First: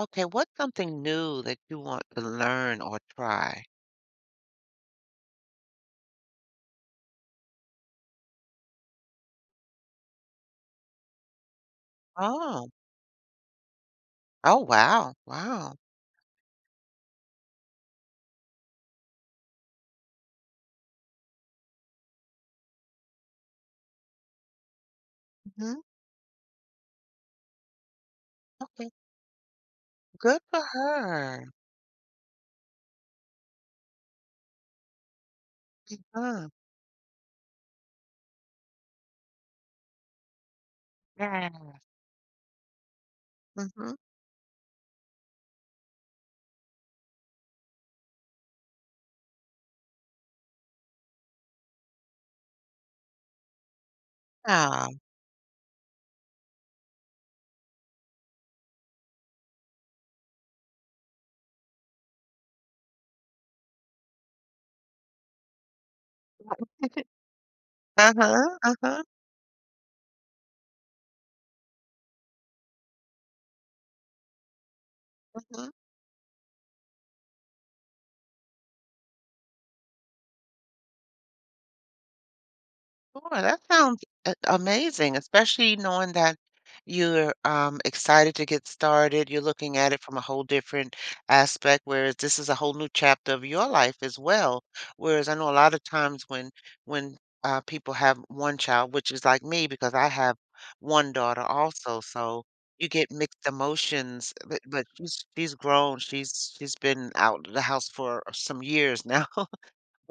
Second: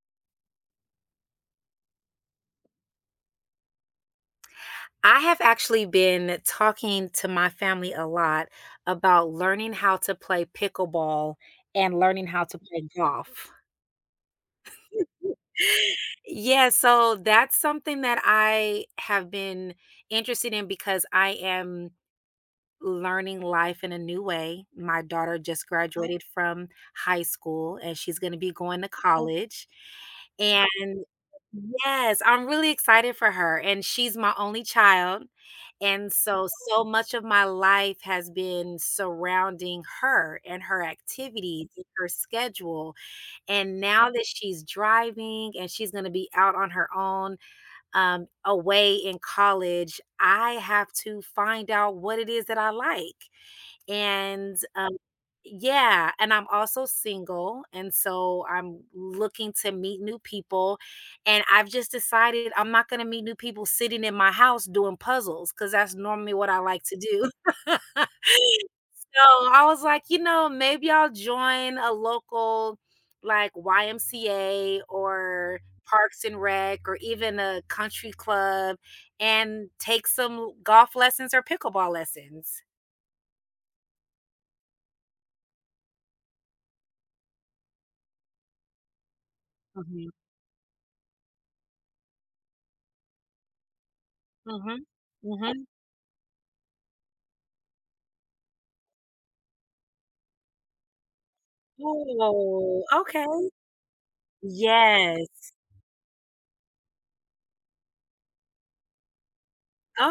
Okay, what's something new that you want to learn or try? I have actually been talking to my family a lot about learning how to play pickleball and learning how to Oh. play golf. Oh, wow. Wow. Yeah, so that's something that I have been interested in because I am learning life in a new way. My daughter just Mhm. graduated from high school and she's going to be going to Okay. college. Good for And her. Yes, I'm really excited for her, and she's my only child, and so, Huh. so much of my life has been surrounding her and her activities Yeah. and her schedule, and Mhm. now that she's driving and she's gonna be out on her own, away in college, I have to find out what it is that I like. And, Yeah. um yeah, and I'm also single, and so I'm looking to meet new people, and I've just decided I'm not gonna meet new people sitting in my house doing puzzles, cause that's normally what I like to do. Uh-huh. Uh-huh. So, I was like, "You know, maybe I'll join a local, like, YMCA or Uh-huh. Parks and Rec or even a country club and take some golf lessons or pickleball lessons." Sure, that sounds amazing, especially knowing that you're excited to get started. You're looking at it Mhm. from a whole different aspect, whereas this is a whole new chapter of your life as well. Mhm. Whereas I know a Mhm. lot of times when people have one child, which is like me because I have one daughter also, so Oh, you get okay. mixed emotions. But she's Yes. she's grown. She's been out of the house for some years now.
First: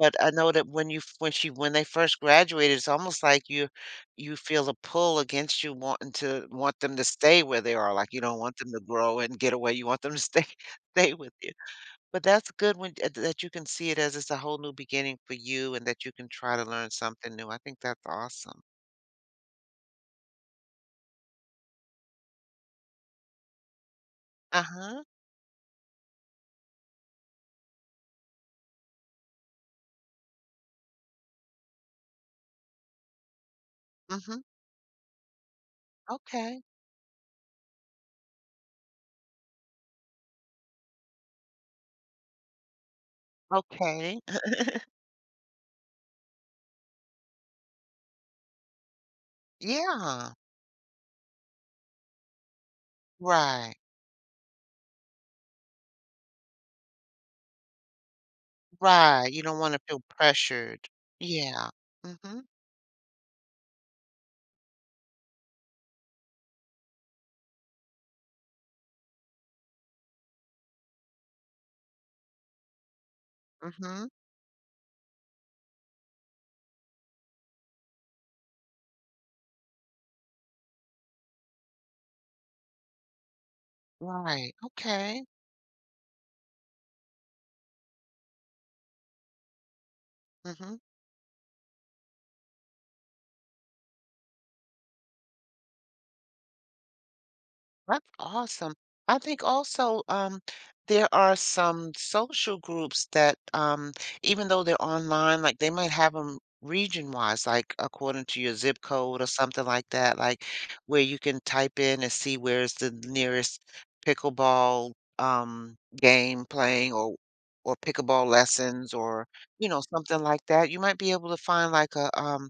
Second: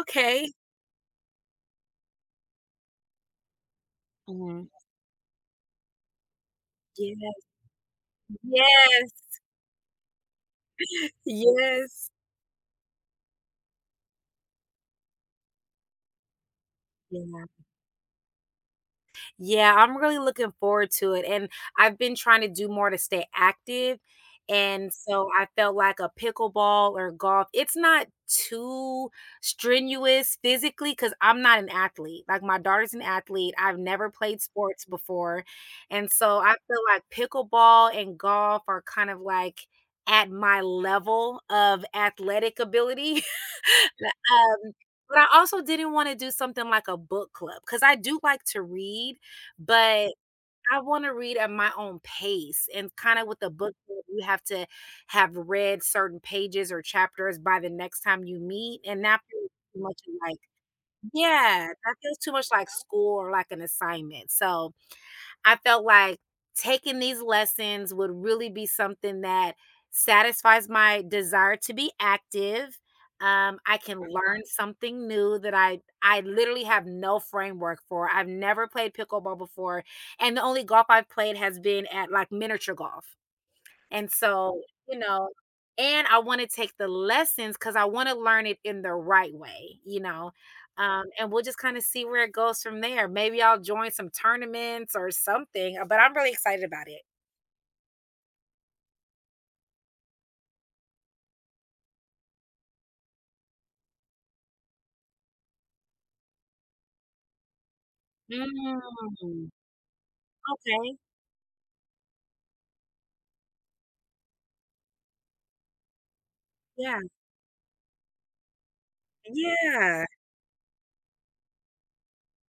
But I know that when you f when she when they first graduated, it's almost like you Mhm. feel a pull against you wanting to want them to Yeah. stay where they are, like, you don't want them to Yes. grow and get away, you want them to stay stay with you. Yes. But that's good when that you can see it as it's a whole new beginning for you and that you can try to learn something Yeah. new. I think that's awesome. Yeah, I'm really looking forward to it, and I've been trying to do more to stay active, and Uh-huh. so I felt like a pickleball or golf it's not too strenuous physically because 'cause I'm not an athlete, like, my daughter's an athlete, I've never played Mhm. sports before, and so I Okay. feel like pickleball and golf are kind of, like, at my level of athletic ability, but, Okay. Um but I also didn't wanna do something like a book club because I do like to read, but Yeah. I wanna read at my own pace and kinda with the book Right. club, you have to have read certain pages or chapters by the next time you meet, and that Right. You feels don't wanna too much feel like pressured. Yeah, Yeah. that feels too Mhm. much like school or like an assignment, so I felt like taking these lessons would really be something that satisfies my desire to be active. I can Mhm. learn something new that I literally have no framework for. I've never played pickleball before, and the only golf I've played has been at like miniature golf. And Right. so, you Okay. know and I wanna take the lessons because I wanna learn it in the right way, Mhm. And we'll just kinda see where it goes from there. Maybe I'll join some tournaments or something, but I'm really excited about it. That's awesome. I think also there are some social groups that, even though they're online, like they might have them region-wise, like according to your zip code or Mm, something like that, like okay, where you can type in and see where's the nearest pickleball game playing yeah, or pickleball lessons or you know yeah. something like that. You might be able to find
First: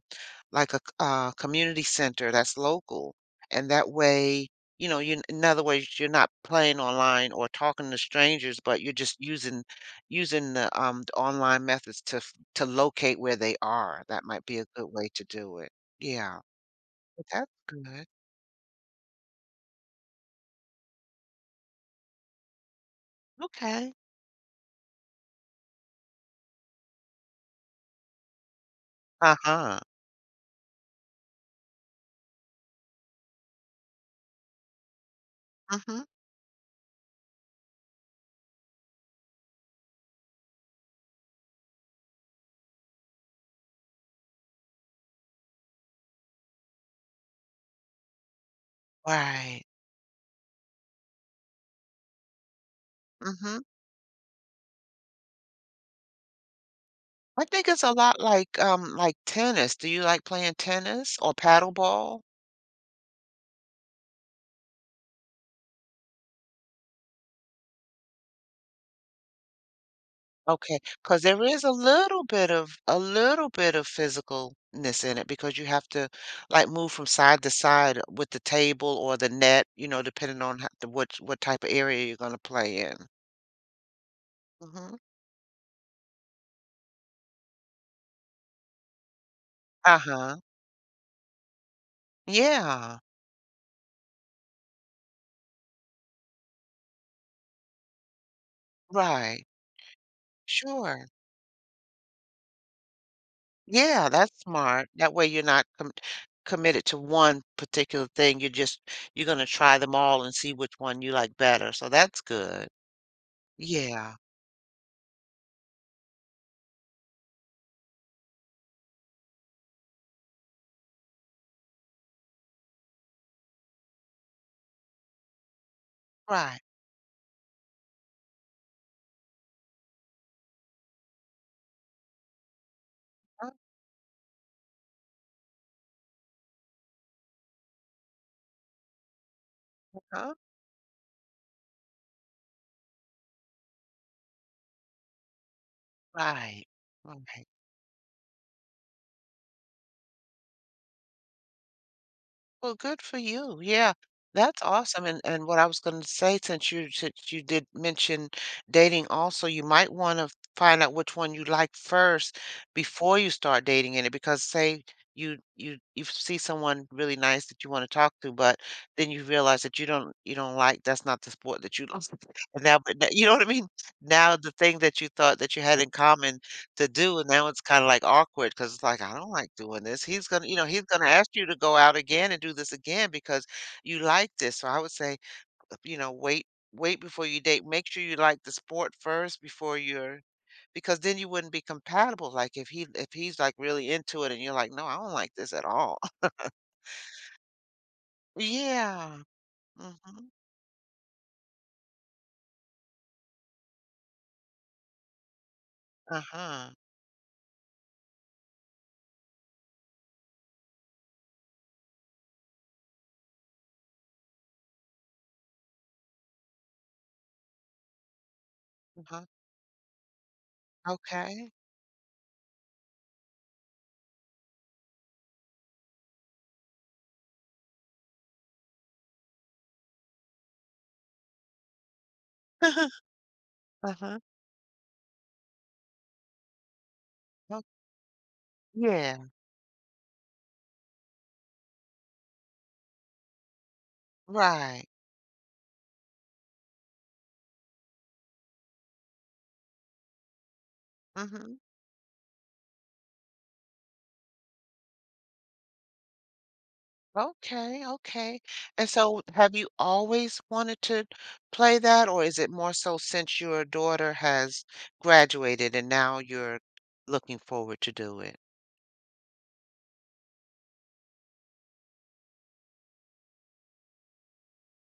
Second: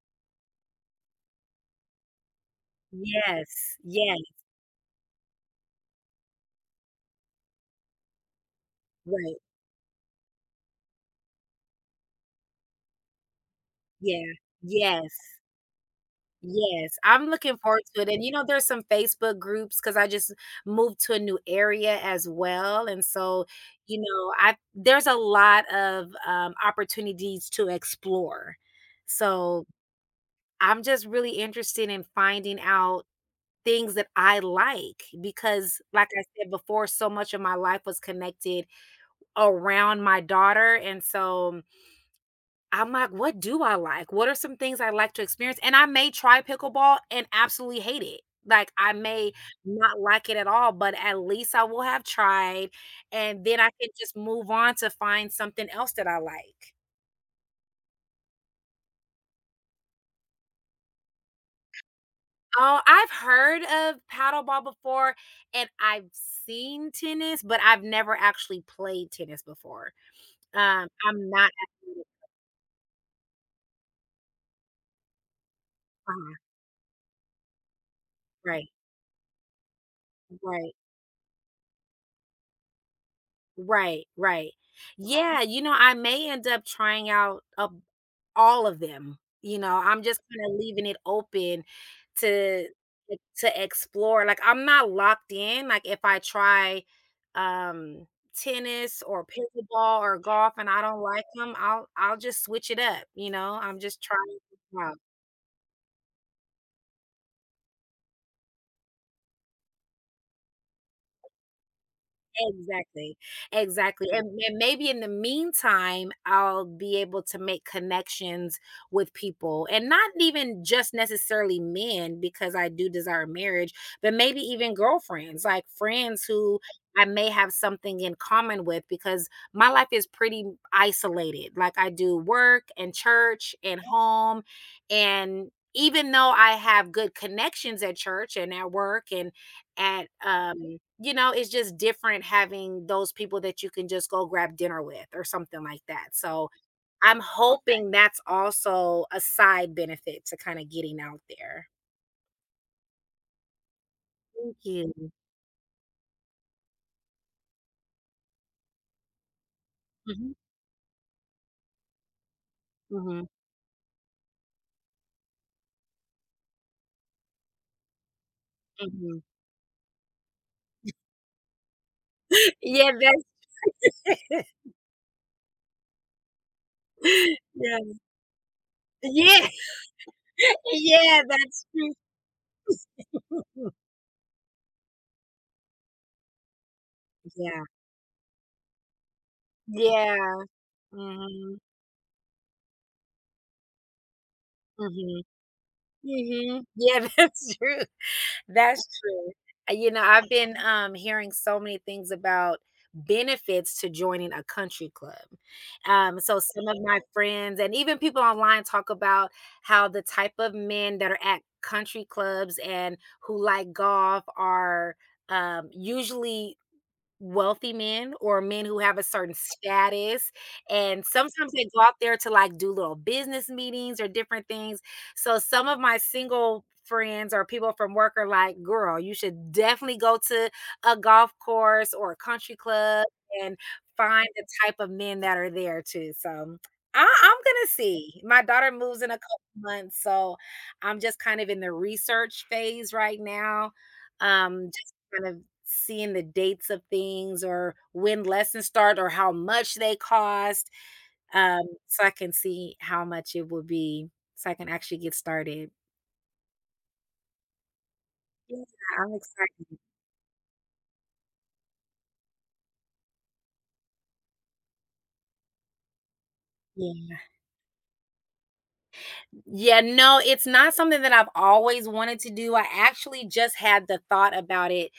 like a community center that's local, Yes, and that yes, way. You know, you in other words, you're not playing online or talking to strangers, but you're just right, using the online methods to f to locate where they are. That yeah, might be a good way yes. to do it. Yeah, Yes, I'm that's looking forward to good. it, and, you know, there's some Facebook groups because I just moved to a new area as well, and so, Okay. you know, I there's a lot of, opportunities to explore. So, Uh-huh. I'm just really interested in finding out things that I like because, Mhm. like I said before, so much of my life was connected around my daughter, and so I'm like, "What do I like? What are some things I like to experience?" And I may try pickleball and absolutely hate it. Like, I may Right. not like it at all, but at least I will have tried, and then Mhm. I can just move on to find something else that I like. I think it's a lot like tennis. Do you like playing tennis or paddleball? Oh, I've heard of paddleball before, and I've seen tennis, but I've never actually played tennis before. Okay, because I'm there not is athletic. A little bit of physicalness in it because you have to, Uh-huh, like, move from side to side with the right, table or the net, you know, depending on ho right, the what type of area you're gonna play in. Right. Mhm. Yeah, you know, I may end up trying out a All of them, you know, I'm just Uh-huh. kinda leaving it open to Yeah. e to explore, like, I'm not locked in, like, if I try, um, tennis or Right. pickleball or golf and I don't Sure. like 'em, I'll just switch it up, you know, I'm just Yeah, trying that's things smart. out. That way you're not committed to one particular thing, you're just you're gonna try them all and see which one you like better, so that's good. Exactly, exactly, Yeah. and maybe in the meantime, I'll be able to make connections with people, and not even just necessarily men because I do desire marriage, but maybe even girlfriends, like friends who Right. I may have something in common with because my life is pretty isolated. Like I do work and church and home, and even though I have good connections at church and at work and at Uh-huh. You know, it's just different having those people that you can just go grab dinner with or something like that. So Right. I'm Okay. Right. hoping that's also a side benefit to kind of getting out there. Well, good for you. Yeah, Thank that's awesome. you. And what I was going to say, since you did mention dating, also you might want to Mhm, find out which one you like first before mhm, you start dating in it. Because say you see someone really nice that you want to talk to, but then mhm. you realize that you don't like that's not the sport that you love. And now, Yeah, but now- you know what I mean? Now that's the thing that you thought that you had in common to do, and now it's Yeah. kinda, like, awkward because it's like, "I don't Yeah, like doing this." He's gonna you know, he's gonna yeah, ask you to that's go out again and do this again true. because you like this, so I would say, you know, wait before you Yeah, date. Make sure you like the sport first before you're yeah. because then you wouldn't Mhm, be compatible, like, if he's, like, really into it and you're like, "No, I don't mhm, like this at all." mhm. Yeah, that's true. That's Yeah. true. You know, I've Mhm. been hearing so many things about benefits to joining a country club. So some Uh-huh. of my friends and even people online talk about how the type of men that are at country clubs and who like golf are usually wealthy men or men who have a Uh-huh. certain status, and sometimes Okay. they go out there to, like, do little business meetings or different things. So some of my single friends or people from work are like, "Girl, you should definitely go to a golf course or a country club and Uh-huh. find the type of men that are there too." So, I'm Oh, gonna see. My daughter moves in a yeah. couple months, so I'm just kind of in the research phase right now, Right. just kind of seeing the dates of things or when lessons start or how much they cost, Mhm. So I can see how much it will be, so I can actually get started. Okay, okay. Yeah, And I'm so have you excited. always wanted to play that, or is it more so since your daughter has graduated and now you're Yeah. looking forward to do it? Yeah, no, it's not something that I've always wanted to do. I actually just had the thought about it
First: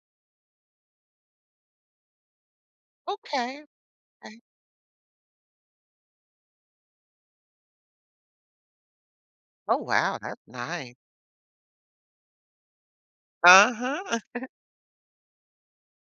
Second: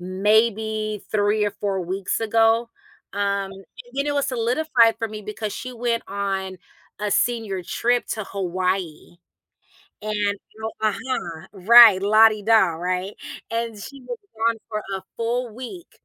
maybe 3 or 4 weeks ago, and Okay, then it was okay. solidified for me because she went on a senior trip to Hawaii. Oh, wow, And that's oh nice. uh-huh, right, la da right? And she was Uh-huh. gone for a full week,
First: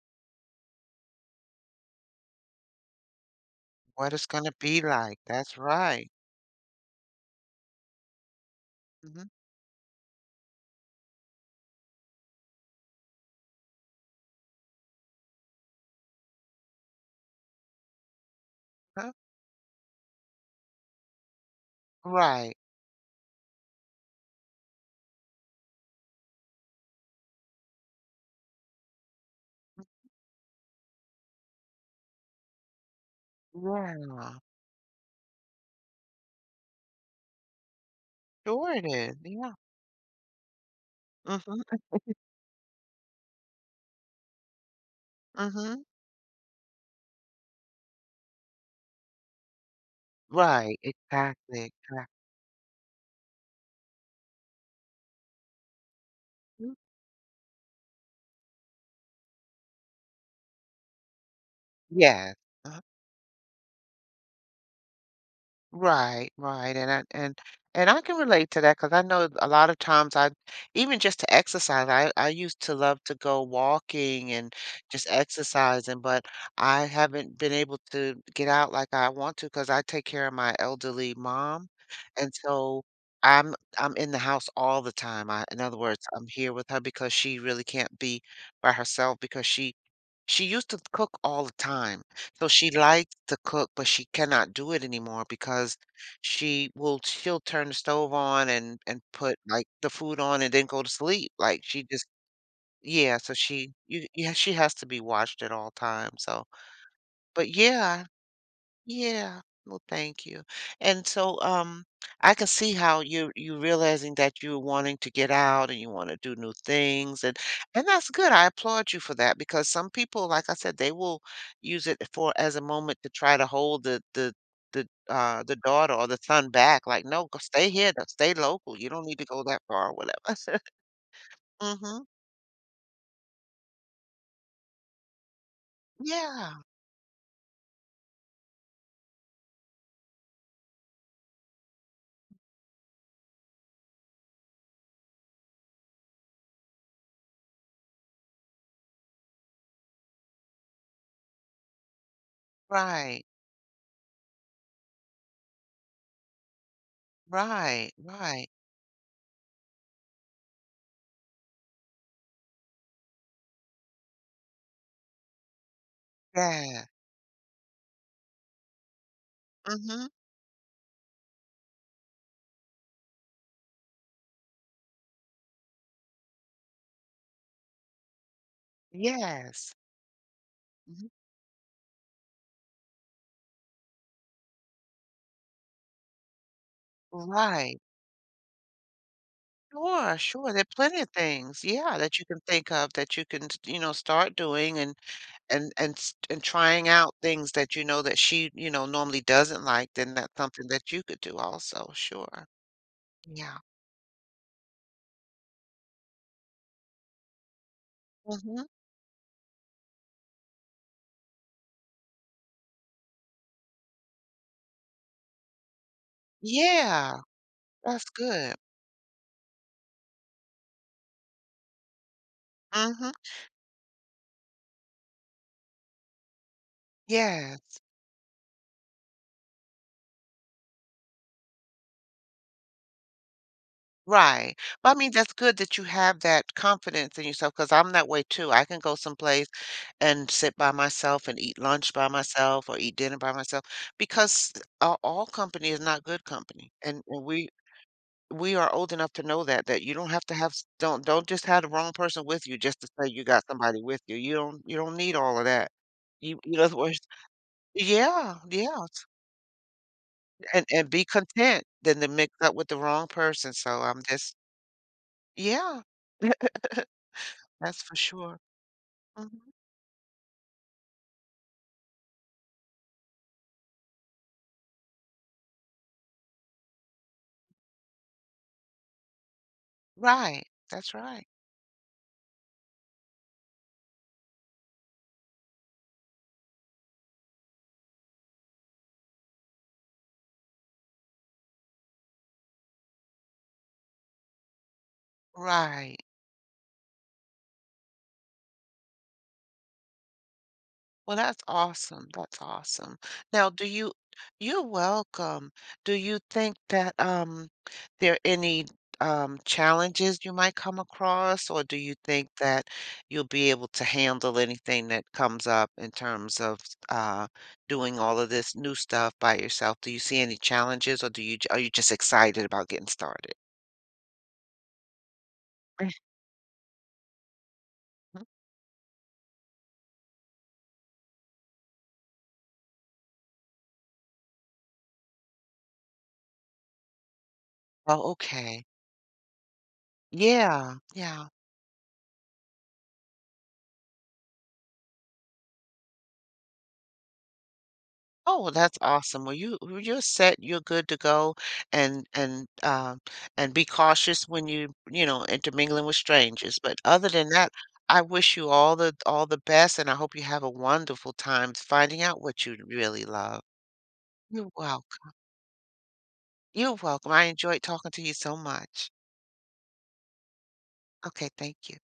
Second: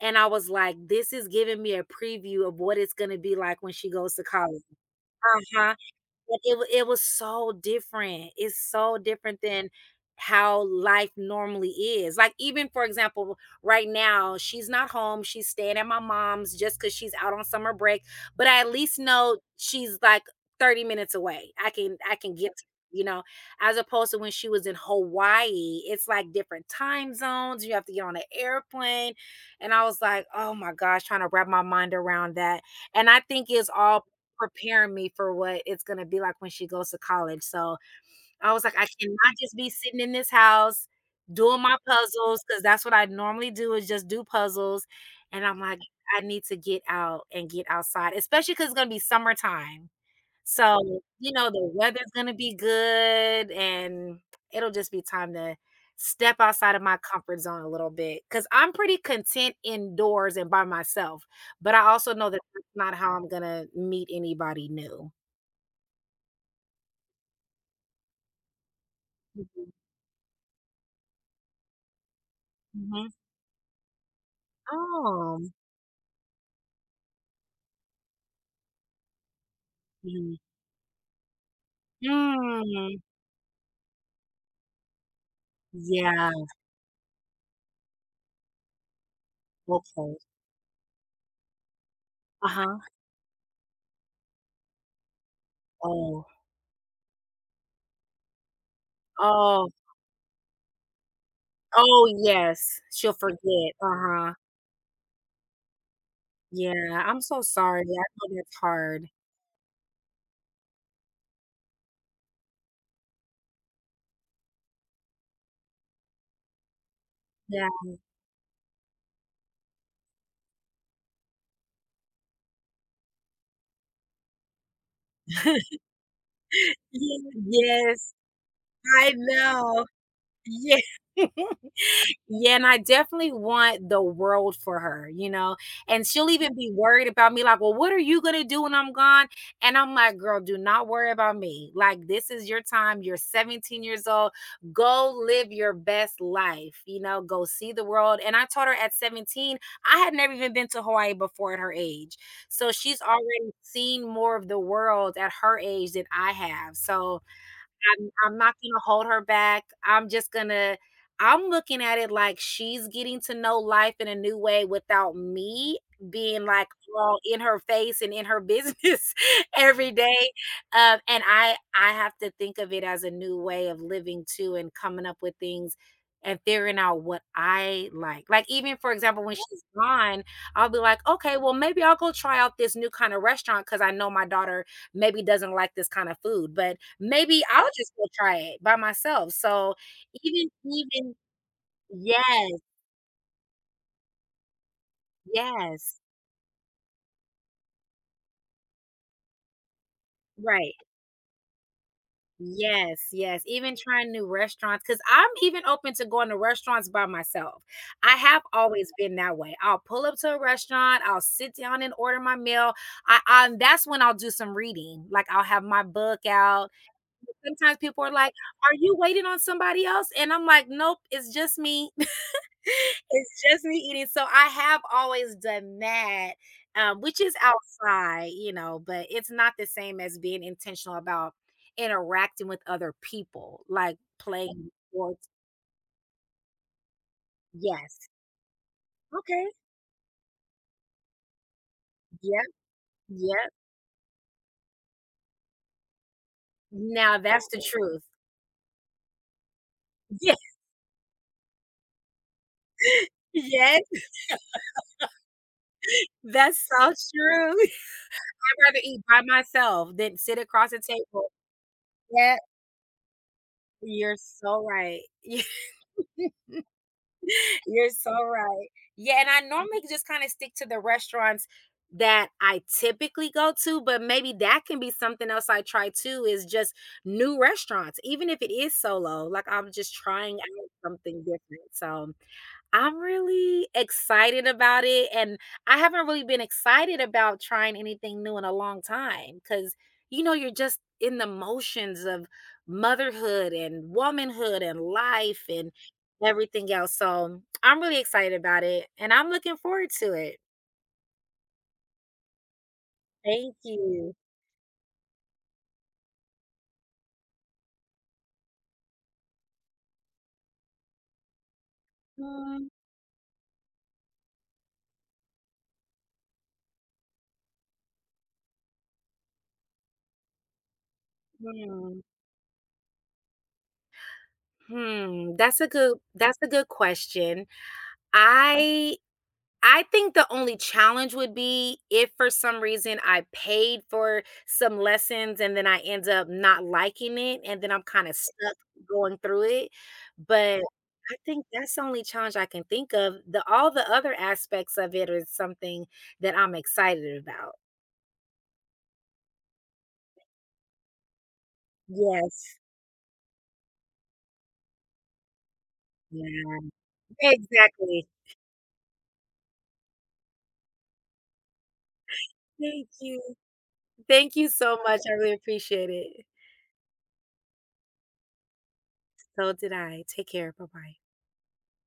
and I was like, "This is giving me a preview of what it's gonna be like when she What goes to it's gonna college." be like. That's Uh-huh. right. But it was so different. It's so Hmm. different than how life normally is. Like, even, for example, right now, she's not home, she's staying at my mom's just because she's out on summer break, but I at least know she's, like, 30 minutes away. I can get Right. to you know? As opposed to when she was in Hawaii, it's, like, different time zones, you have to get on an airplane, and I was like, "Oh my gosh," trying to wrap my mind around that, and I think it's all Yeah. preparing me for what it's gonna be like when she goes to college, so I was Sure like, it "I is. cannot Yeah. just be sitting in this house doing my Mm-hmm. puzzles because that's what I normally do is just do puzzles, and I'm like, Mm-hmm. "I need to get out and get outside," especially because it's gonna be summertime. So, Right. you know, Exactly. the Exactly. weather's gonna be good, and it'll just be time to step outside of my comfort zone a little bit. Because 'cause I'm pretty content indoors and by myself, but I also know Yes. that that's Uh-huh. not how I'm gonna meet anybody new. Right, right. And I can relate to that because I know a Mhm, lot of times I even just to exercise, I used to love mhm. to go walking and just Oh, exercising, but I haven't been able to get out like I want to because I take care of mhm. my elderly mom. And so Mm, I'm in the house all the time. I, in other words, I'm yeah, here with her because she really can't be by herself because okay. she used to cook all the time. So she Uh-huh. likes to cook, but she cannot do it anymore because Oh, she'll turn the stove on and put, like, oh, the food on and then go to sleep, like, she just oh, yes, she'll yeah, so she forget, you yeah, uh-huh. she has to be watched at all times, so Yeah, I'm so but sorry, I yeah, know that's hard. yeah. Well, thank you. And so, I can see how you realizing that you're wanting to get out and you want to do new things Yeah. and that's good. I applaud you for that because some people, like I said, they will use it for as a moment to try to hold the daughter or the son back. Like, Ye no, go stay here, no, yes, stay local. You don't I need to go that know. far or whatever. Yeah. Mm-hmm. Yeah, and I definitely want the world for her, you know, and she'll even Yeah. be worried about me, like, "Well, what are you gonna do when I'm gone?" And I'm like, "Girl, do not worry about me. Like, this is your time. You're 17 years old. Go live your best life, you know, go see the world." And I told her at 17, I had never even been to Hawaii before at her age. So she's Right. already seen more of the world at her age than I have. So Right. I'm Right. not gonna hold her back. I'm just gonna I'm looking at it like she's getting to know life in a new way without me being like Yeah. all in her face and in her business every Mm-hmm. day. And I have to think of it as a new way of living too and coming up with things and figuring out what I like. Like even for example, when she's Yes. gone, I'll be like, Mhm. okay, well maybe I'll go try out this new kind of restaurant because I know my daughter maybe doesn't like this kind of food. But maybe I'll Right. just go try it by myself. So Sure, even sure. There are plenty of even things, yeah, that you Yes, can think of that you can, you know, start doing and yes. And trying out things that you know that she, you know, normally doesn't like, then that's something Right. that you could do also. Sure. Yes, yes. Yeah. Even trying new restaurants because 'cause I'm even open to going to restaurants by myself. I have Mm-hmm. always been that way. I'll pull up to a restaurant, I'll sit down and order my meal. I that's when I'll do some reading. Like, I'll have my book out. Yeah, Sometimes people that's are like, good. "Are you waiting on somebody else?" And I'm like, "Nope, it's just me. Mm-hmm. It's just me eating, so I have always done that, which is Yeah. outside, you know, but it's not the same as being intentional about interacting with other people, like Right. playing But I mean, sports. that's good that you have that confidence in yourself because I'm Yes. that way too. I can go someplace Okay. and sit by myself and eat lunch by Yep, myself or eat dinner by yep. myself because all company is not good company. And, Now and that's we the truth. we are old enough to know that that you don't have Yeah. to don't just have the wrong person with you just to say you got Yes, somebody with you. Don't you don't need all of that. You that's know the so words. true. Yeah, I'd rather yeah. eat by myself than sit across the And be table. content than to mix Yeah, up with the wrong person. So I'm you're just so right. yeah. That's You're for so sure. right. Yeah, Mhm. and I normally just kind of stick to the restaurants that I typically go to, but maybe that can be something else I try too is just new restaurants, even if it is solo. Like I'm just trying Right, out that's something right. different. So I'm really excited about it, and I haven't really been excited about trying anything new in a long time. Cause you know, you're just in the motions of motherhood and womanhood and life and Right. everything else, so I'm really excited about it, and I'm looking forward to it. Well, that's awesome, that's awesome. Now Thank do you you. you're welcome. Do you think that, there are any, challenges you might come across, or do you think Mhm. that you'll be able to handle anything that comes up in terms of, uh, doing all of this new stuff by yourself? Do you see any challenges, or do you are you just excited about getting started? Hmm, that's a good question. Mhm. I I think the only challenge would be if for some reason I paid for some lessons and then I end up not liking it, and then I'm Oh, kinda stuck okay. going through it, but Yeah, I yeah. think that's the only challenge I can think of. The All the other aspects of it is something that I'm excited about. Oh, well, that's awesome. Well, you well, you're set, you're good to go and and Yes. um and be cautious when you know, intermingling with Yeah. strangers. But other than that, I Exactly. wish you all the best and I hope you have a wonderful time finding out what you Thank really you. love. Thank you You're so much, welcome. I really appreciate it. You're welcome. I enjoyed talking to you so much. So did I. Take care, bye-bye. Okay, thank you.